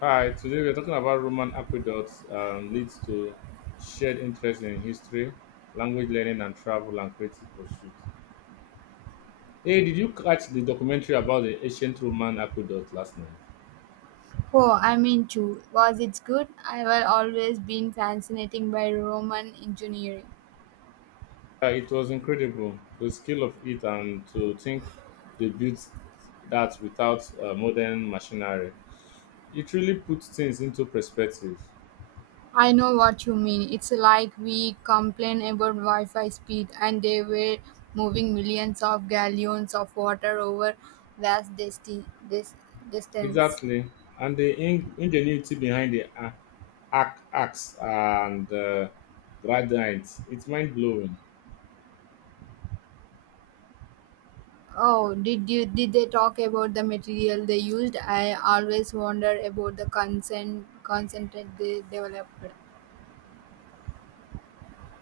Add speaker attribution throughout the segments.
Speaker 1: Hi, today we're talking about Roman aqueducts leads to shared interest in history, language learning, and travel and creative pursuits. Hey, did you catch the documentary about the ancient Roman aqueduct last night?
Speaker 2: Oh, I mean, too. Was it good? I have always been fascinated by Roman engineering.
Speaker 1: It was incredible, the skill of it, and to think they built that without modern machinery. It really puts things into perspective.
Speaker 2: I know what you mean. It's like we complain about Wi Fi speed, and they were moving millions of gallons of water over vast disti- dis- distance.
Speaker 1: Exactly, and the ingenuity behind the axe and gradient. It's mind blowing.
Speaker 2: Did they talk about the material they used? I always wonder about the consent concentrate they developed.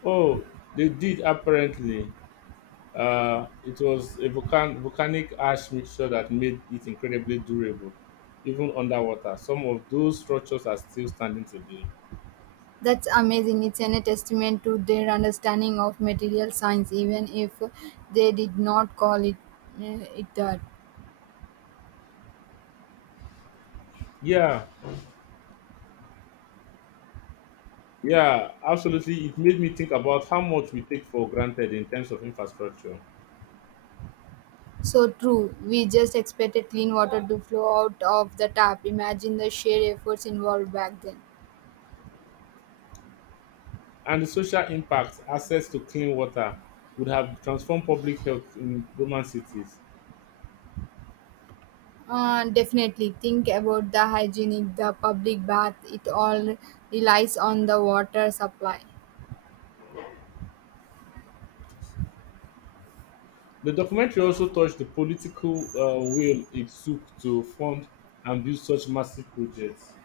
Speaker 1: Oh, they did apparently. It was a volcanic ash mixture that made it incredibly durable, even underwater. Some of those structures are still standing today.
Speaker 2: That's amazing. It's an a testament to their understanding of material science, even if they did not call it that.
Speaker 1: Yeah, yeah, absolutely. It made me think about how much we take for granted in terms of infrastructure
Speaker 2: So true. We just expected clean water to flow out of the tap. Imagine the sheer efforts involved back then.
Speaker 1: and the social impact. Access to clean water would have transformed public health in Roman cities.
Speaker 2: Definitely think about the hygienic, the public bath. It all relies on the water supply.
Speaker 1: The documentary also touched the political will it took to fund and build such massive projects.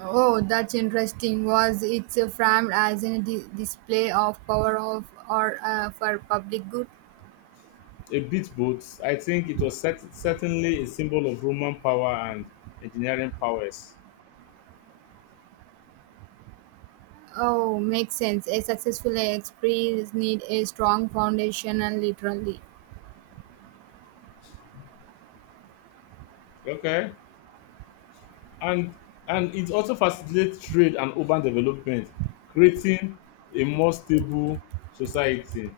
Speaker 2: Oh, that's interesting. Was it framed as a display of power of or for public good?
Speaker 1: A bit both. I think it was certainly a symbol of Roman power and engineering powers.
Speaker 2: Oh, makes sense. A successful experience need a strong foundation and literally.
Speaker 1: Okay, and it also facilitates trade and urban development, creating a more stable society.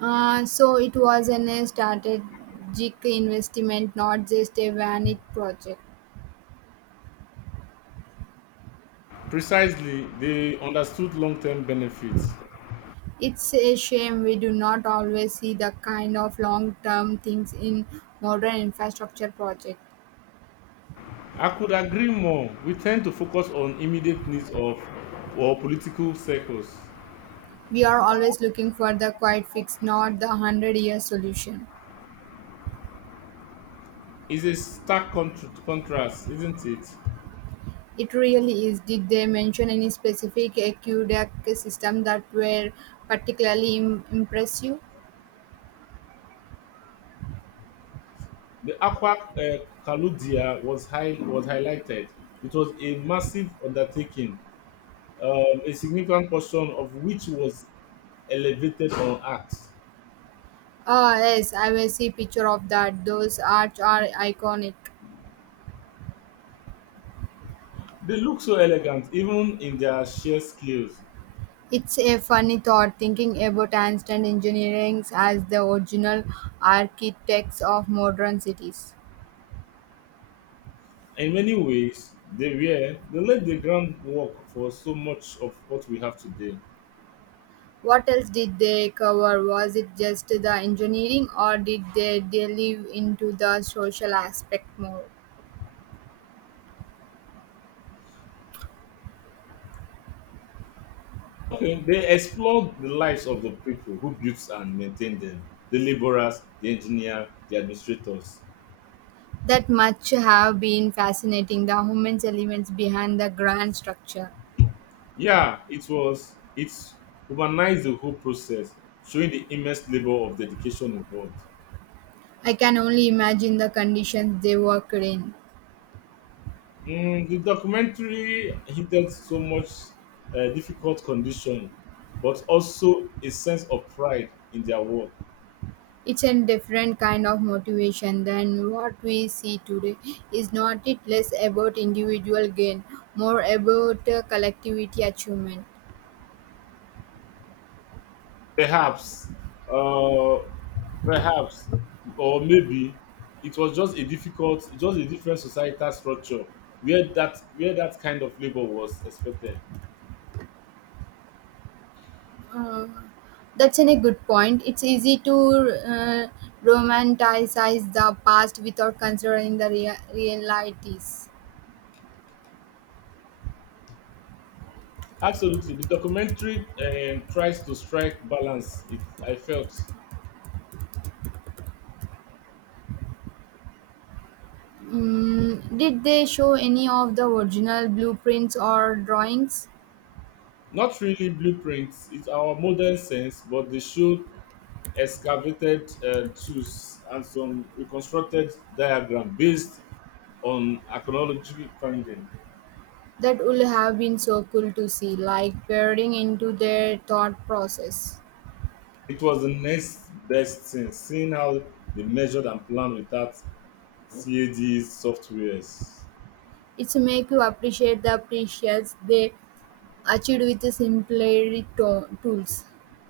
Speaker 2: So it was an a strategic investment, not just a vanity project.
Speaker 1: Precisely, they understood long-term benefits.
Speaker 2: It's a shame we do not always see the kind of long-term things in modern infrastructure projects.
Speaker 1: I could agree more. We tend to focus on immediate needs of our political circles.
Speaker 2: We are always looking for the quiet fix, not the hundred-year solution.
Speaker 1: It's a stark contrast, isn't it?
Speaker 2: It really is. Did they mention any specific aqueduct system that were impressive?
Speaker 1: The Aqua Caludia was highlighted. It was a massive undertaking, a significant portion of which was elevated on acts.
Speaker 2: Ah yes, I will see picture of that. Those arts are iconic.
Speaker 1: They look so elegant, even in their sheer scales.
Speaker 2: It's a funny thought thinking about Einstein engineering as the original architects of modern cities.
Speaker 1: In many ways, they laid the groundwork for so much of what we have today.
Speaker 2: What else did they cover? Was it just the engineering or did they delve into the social aspect more?
Speaker 1: Okay, they explored the lives of the people who built and maintained them, the laborers, the engineers, the administrators.
Speaker 2: That much have been fascinating, the human elements behind the grand structure.
Speaker 1: Yeah, it humanized the whole process, showing the immense labor of dedication involved.
Speaker 2: I can only imagine the conditions they worked in.
Speaker 1: Mm, the documentary hinted so much difficult condition, but also a sense of pride in their work.
Speaker 2: It's a different kind of motivation than what we see today. Is not it less about individual gain, more about collectivity achievement?
Speaker 1: Perhaps, uh, perhaps, or maybe it was just just a different societal structure where that kind of labor was expected.
Speaker 2: Uh, that's a good point. It's easy to romanticize the past without considering the realities.
Speaker 1: Absolutely, the documentary tries to strike balance. It I felt
Speaker 2: Mm, did they show any of the original blueprints or drawings?
Speaker 1: not really blueprints. It's our modern sense, but they showed excavated tools and some reconstructed diagram based on archaeology finding.
Speaker 2: That would have been so cool to see, like peering into their thought process.
Speaker 1: It was the next best thing, seeing how they measured and planned without CAD softwares.
Speaker 2: It's make you appreciate the precious they achieved with tools.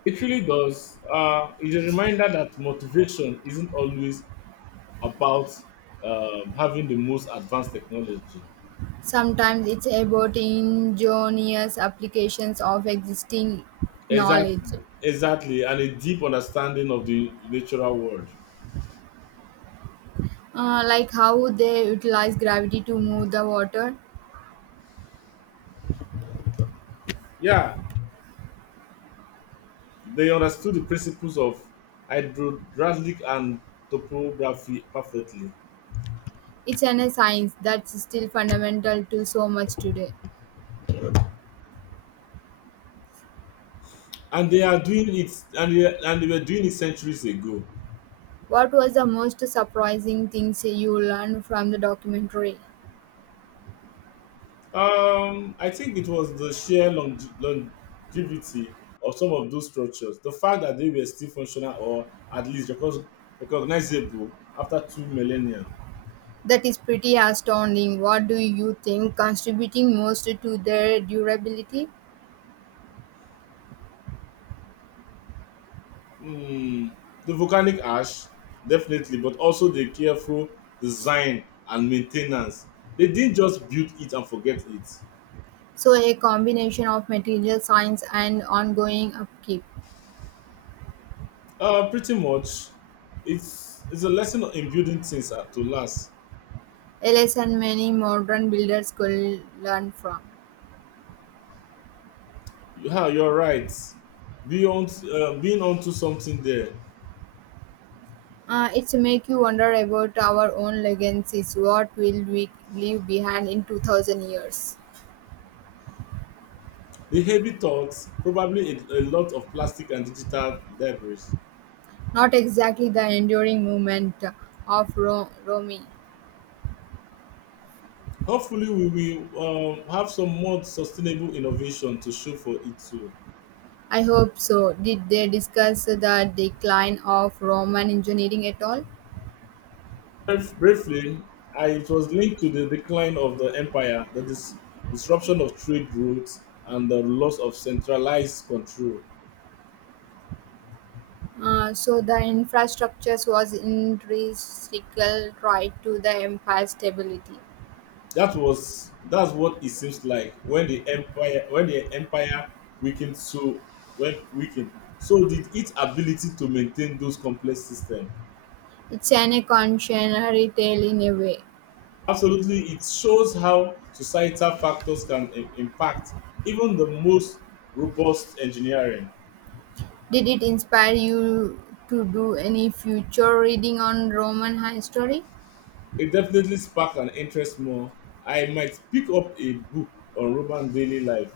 Speaker 1: It really does. It's a reminder that motivation isn't always about having the most advanced technology.
Speaker 2: Sometimes it's about ingenious applications of existing
Speaker 1: Exactly,
Speaker 2: knowledge.
Speaker 1: exactly, and a deep understanding of the natural world.
Speaker 2: Like how they utilize gravity to move the water.
Speaker 1: Yeah, they understood the principles of hydraulic and topography perfectly,
Speaker 2: It's an a science that's still fundamental to so much today.
Speaker 1: and they are doing it, and they were doing it centuries ago.
Speaker 2: What was the most surprising things you learned from the documentary?
Speaker 1: I think it was the sheer longevity of some of those structures, the fact that they were still functional or at least recognizable after two millennia.
Speaker 2: That is pretty astounding. What do you think contributing most to their durability?
Speaker 1: Hmm, the volcanic ash, definitely, but also the careful design and maintenance. They didn't just build it and forget it.
Speaker 2: So a combination of material science and ongoing upkeep,
Speaker 1: Pretty much, it's a lesson in building things to last.
Speaker 2: a lesson many modern builders could learn from.
Speaker 1: Yeah, you're right. Beyond being onto something there.
Speaker 2: It's make you wonder about our own legacies. What will we leave behind in 2000 years?
Speaker 1: The heavy thoughts, probably a lot of plastic and digital debris.
Speaker 2: Not exactly the enduring movement of Rome.
Speaker 1: Hopefully, we will have some more sustainable innovation to show for it too.
Speaker 2: I hope so. Did they discuss the decline of Roman engineering at all?
Speaker 1: Briefly, it was linked to the decline of the empire, the disruption of trade routes, and the loss of centralized control.
Speaker 2: So the infrastructures was intrinsical right to the empire's stability.
Speaker 1: That's what it seems like when the empire weakened, so when weakened so did its ability to maintain those complex systems.
Speaker 2: It's an evolutionary tale in a way.
Speaker 1: Absolutely, it shows how societal factors can impact even the most robust engineering.
Speaker 2: Did it inspire you to do any future reading on Roman history?
Speaker 1: It definitely sparked an interest more. I might pick up a book on Roman daily life.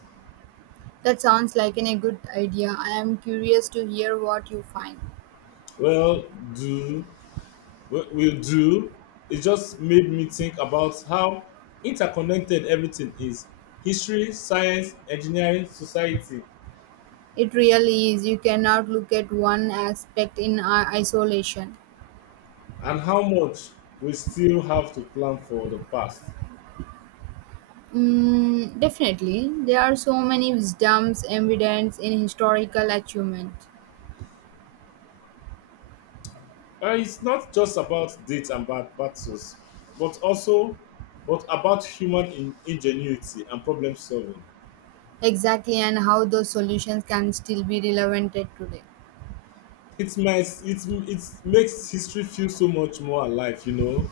Speaker 2: That sounds like a good idea. I am curious to hear what you find.
Speaker 1: Well, do will do. It just made me think about how interconnected everything is: history, science, engineering, society,
Speaker 2: It really is. You cannot look at one aspect in isolation.
Speaker 1: and how much we still have to plan for the past.
Speaker 2: Mm, definitely, there are so many wisdoms, evidence in historical achievement.
Speaker 1: It's not just about dates and bad battles, but also but about human ingenuity and problem solving.
Speaker 2: Exactly, and how those solutions can still be relevant at today.
Speaker 1: It makes history feel so much more alive, you know.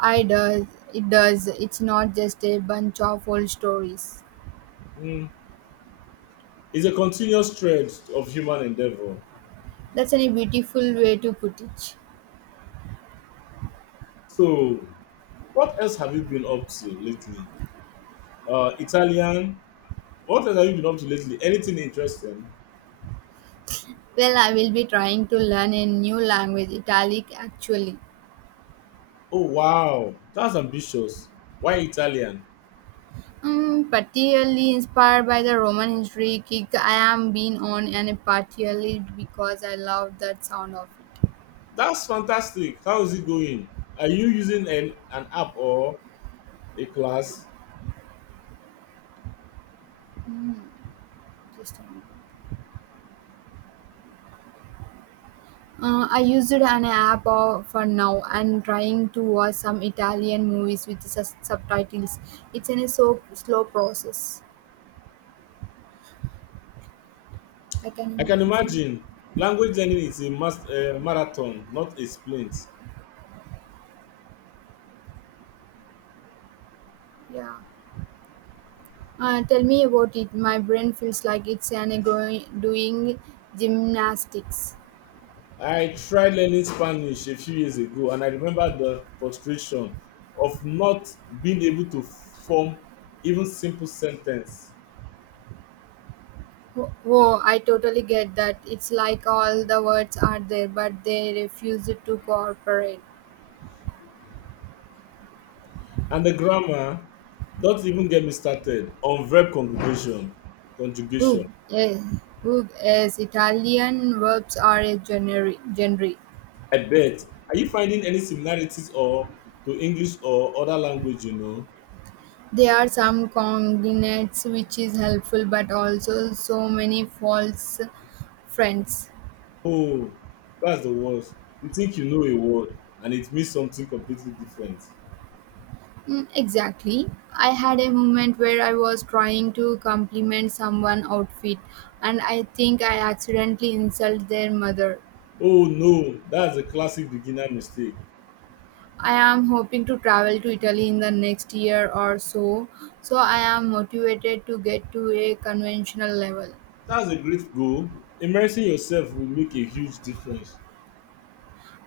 Speaker 2: I does It does. It's not just a bunch of old stories.
Speaker 1: Mm. It's a continuous thread of human endeavor.
Speaker 2: That's a beautiful way to put it.
Speaker 1: So, what else have you been up to lately? Italian. What else have you been up to lately? Anything interesting?
Speaker 2: Well, I will be trying to learn a new language, Italic actually.
Speaker 1: Oh wow, that's ambitious. Why Italian?
Speaker 2: Particularly inspired by the Roman history kick I am being on and partially because I love that sound of it.
Speaker 1: That's fantastic. How is it going? Are you using an app or a class?
Speaker 2: Mm, just a minute. I used an app of, for now and trying to watch some Italian movies with subtitles. It's in a so slow process. I can
Speaker 1: I can
Speaker 2: imagine.
Speaker 1: imagine language learning is a marathon, not a sprint.
Speaker 2: Yeah. Tell me about it. My brain feels like it's an going doing gymnastics.
Speaker 1: I tried learning Spanish a few years ago and I remember the frustration of not being able to form even simple sentence.
Speaker 2: Whoa, I totally get that. It's like all the words are there, but they refuse to cooperate.
Speaker 1: And the grammar, don't even get me started on verb conjugation.
Speaker 2: Who?
Speaker 1: Conjugation.
Speaker 2: Yes, who is Italian verbs are a genre.
Speaker 1: I bet. Are you finding any similarities or to English or other language you know?
Speaker 2: There are some cognates which is helpful, but also so many false friends.
Speaker 1: Oh, that's the worst. You think you know a word and it means something completely different.
Speaker 2: Mm, exactly. I had a moment where I was trying to compliment someone outfit and I think I accidentally insulted their mother.
Speaker 1: Oh no, that's a classic beginner mistake.
Speaker 2: I am hoping to travel to Italy in the next year or so, so I am motivated to get to a conventional level.
Speaker 1: That's a great goal. Immersing yourself will make a huge difference.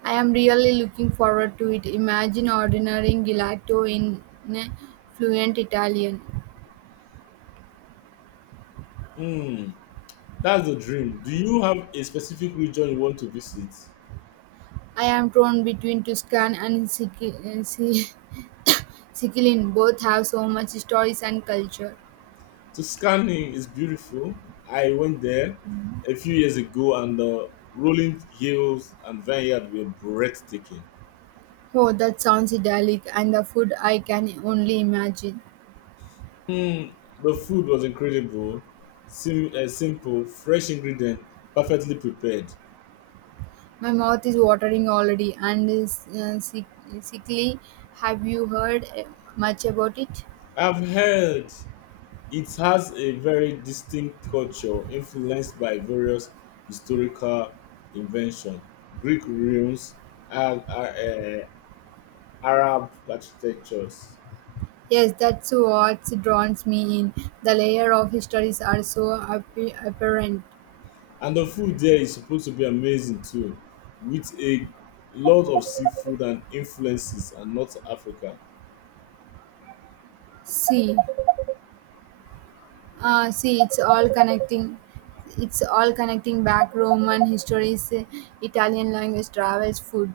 Speaker 2: I am really looking forward to it. Imagine ordering gelato in eh, fluent Italian.
Speaker 1: Hmm, that's the dream. Do you have a specific region you want to visit?
Speaker 2: I am torn between Tuscan and Sic- Sicilian. Both have so much stories and culture.
Speaker 1: Tuscany is beautiful. I went there a few years ago, and the rolling hills and vineyard were breathtaking.
Speaker 2: Oh, that sounds idyllic, and the food I can only imagine.
Speaker 1: Mm, the food was incredible, simple, fresh ingredient, perfectly prepared.
Speaker 2: My mouth is watering already, and is Sicily. Have you heard much about it?
Speaker 1: I've heard it has a very distinct culture influenced by various historical inventions, Greek ruins, and Arab architectures.
Speaker 2: Yes, that's what draws me in. The layer of histories are so apparent.
Speaker 1: And the food there is supposed to be amazing too, with a lot of seafood and influences and North Africa.
Speaker 2: See. See, it's all connecting. It's all connecting back Roman histories, Italian language, travels, food.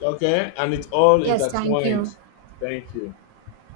Speaker 1: Okay, and it all
Speaker 2: Yes, thank you.
Speaker 1: intertwined. Thank you.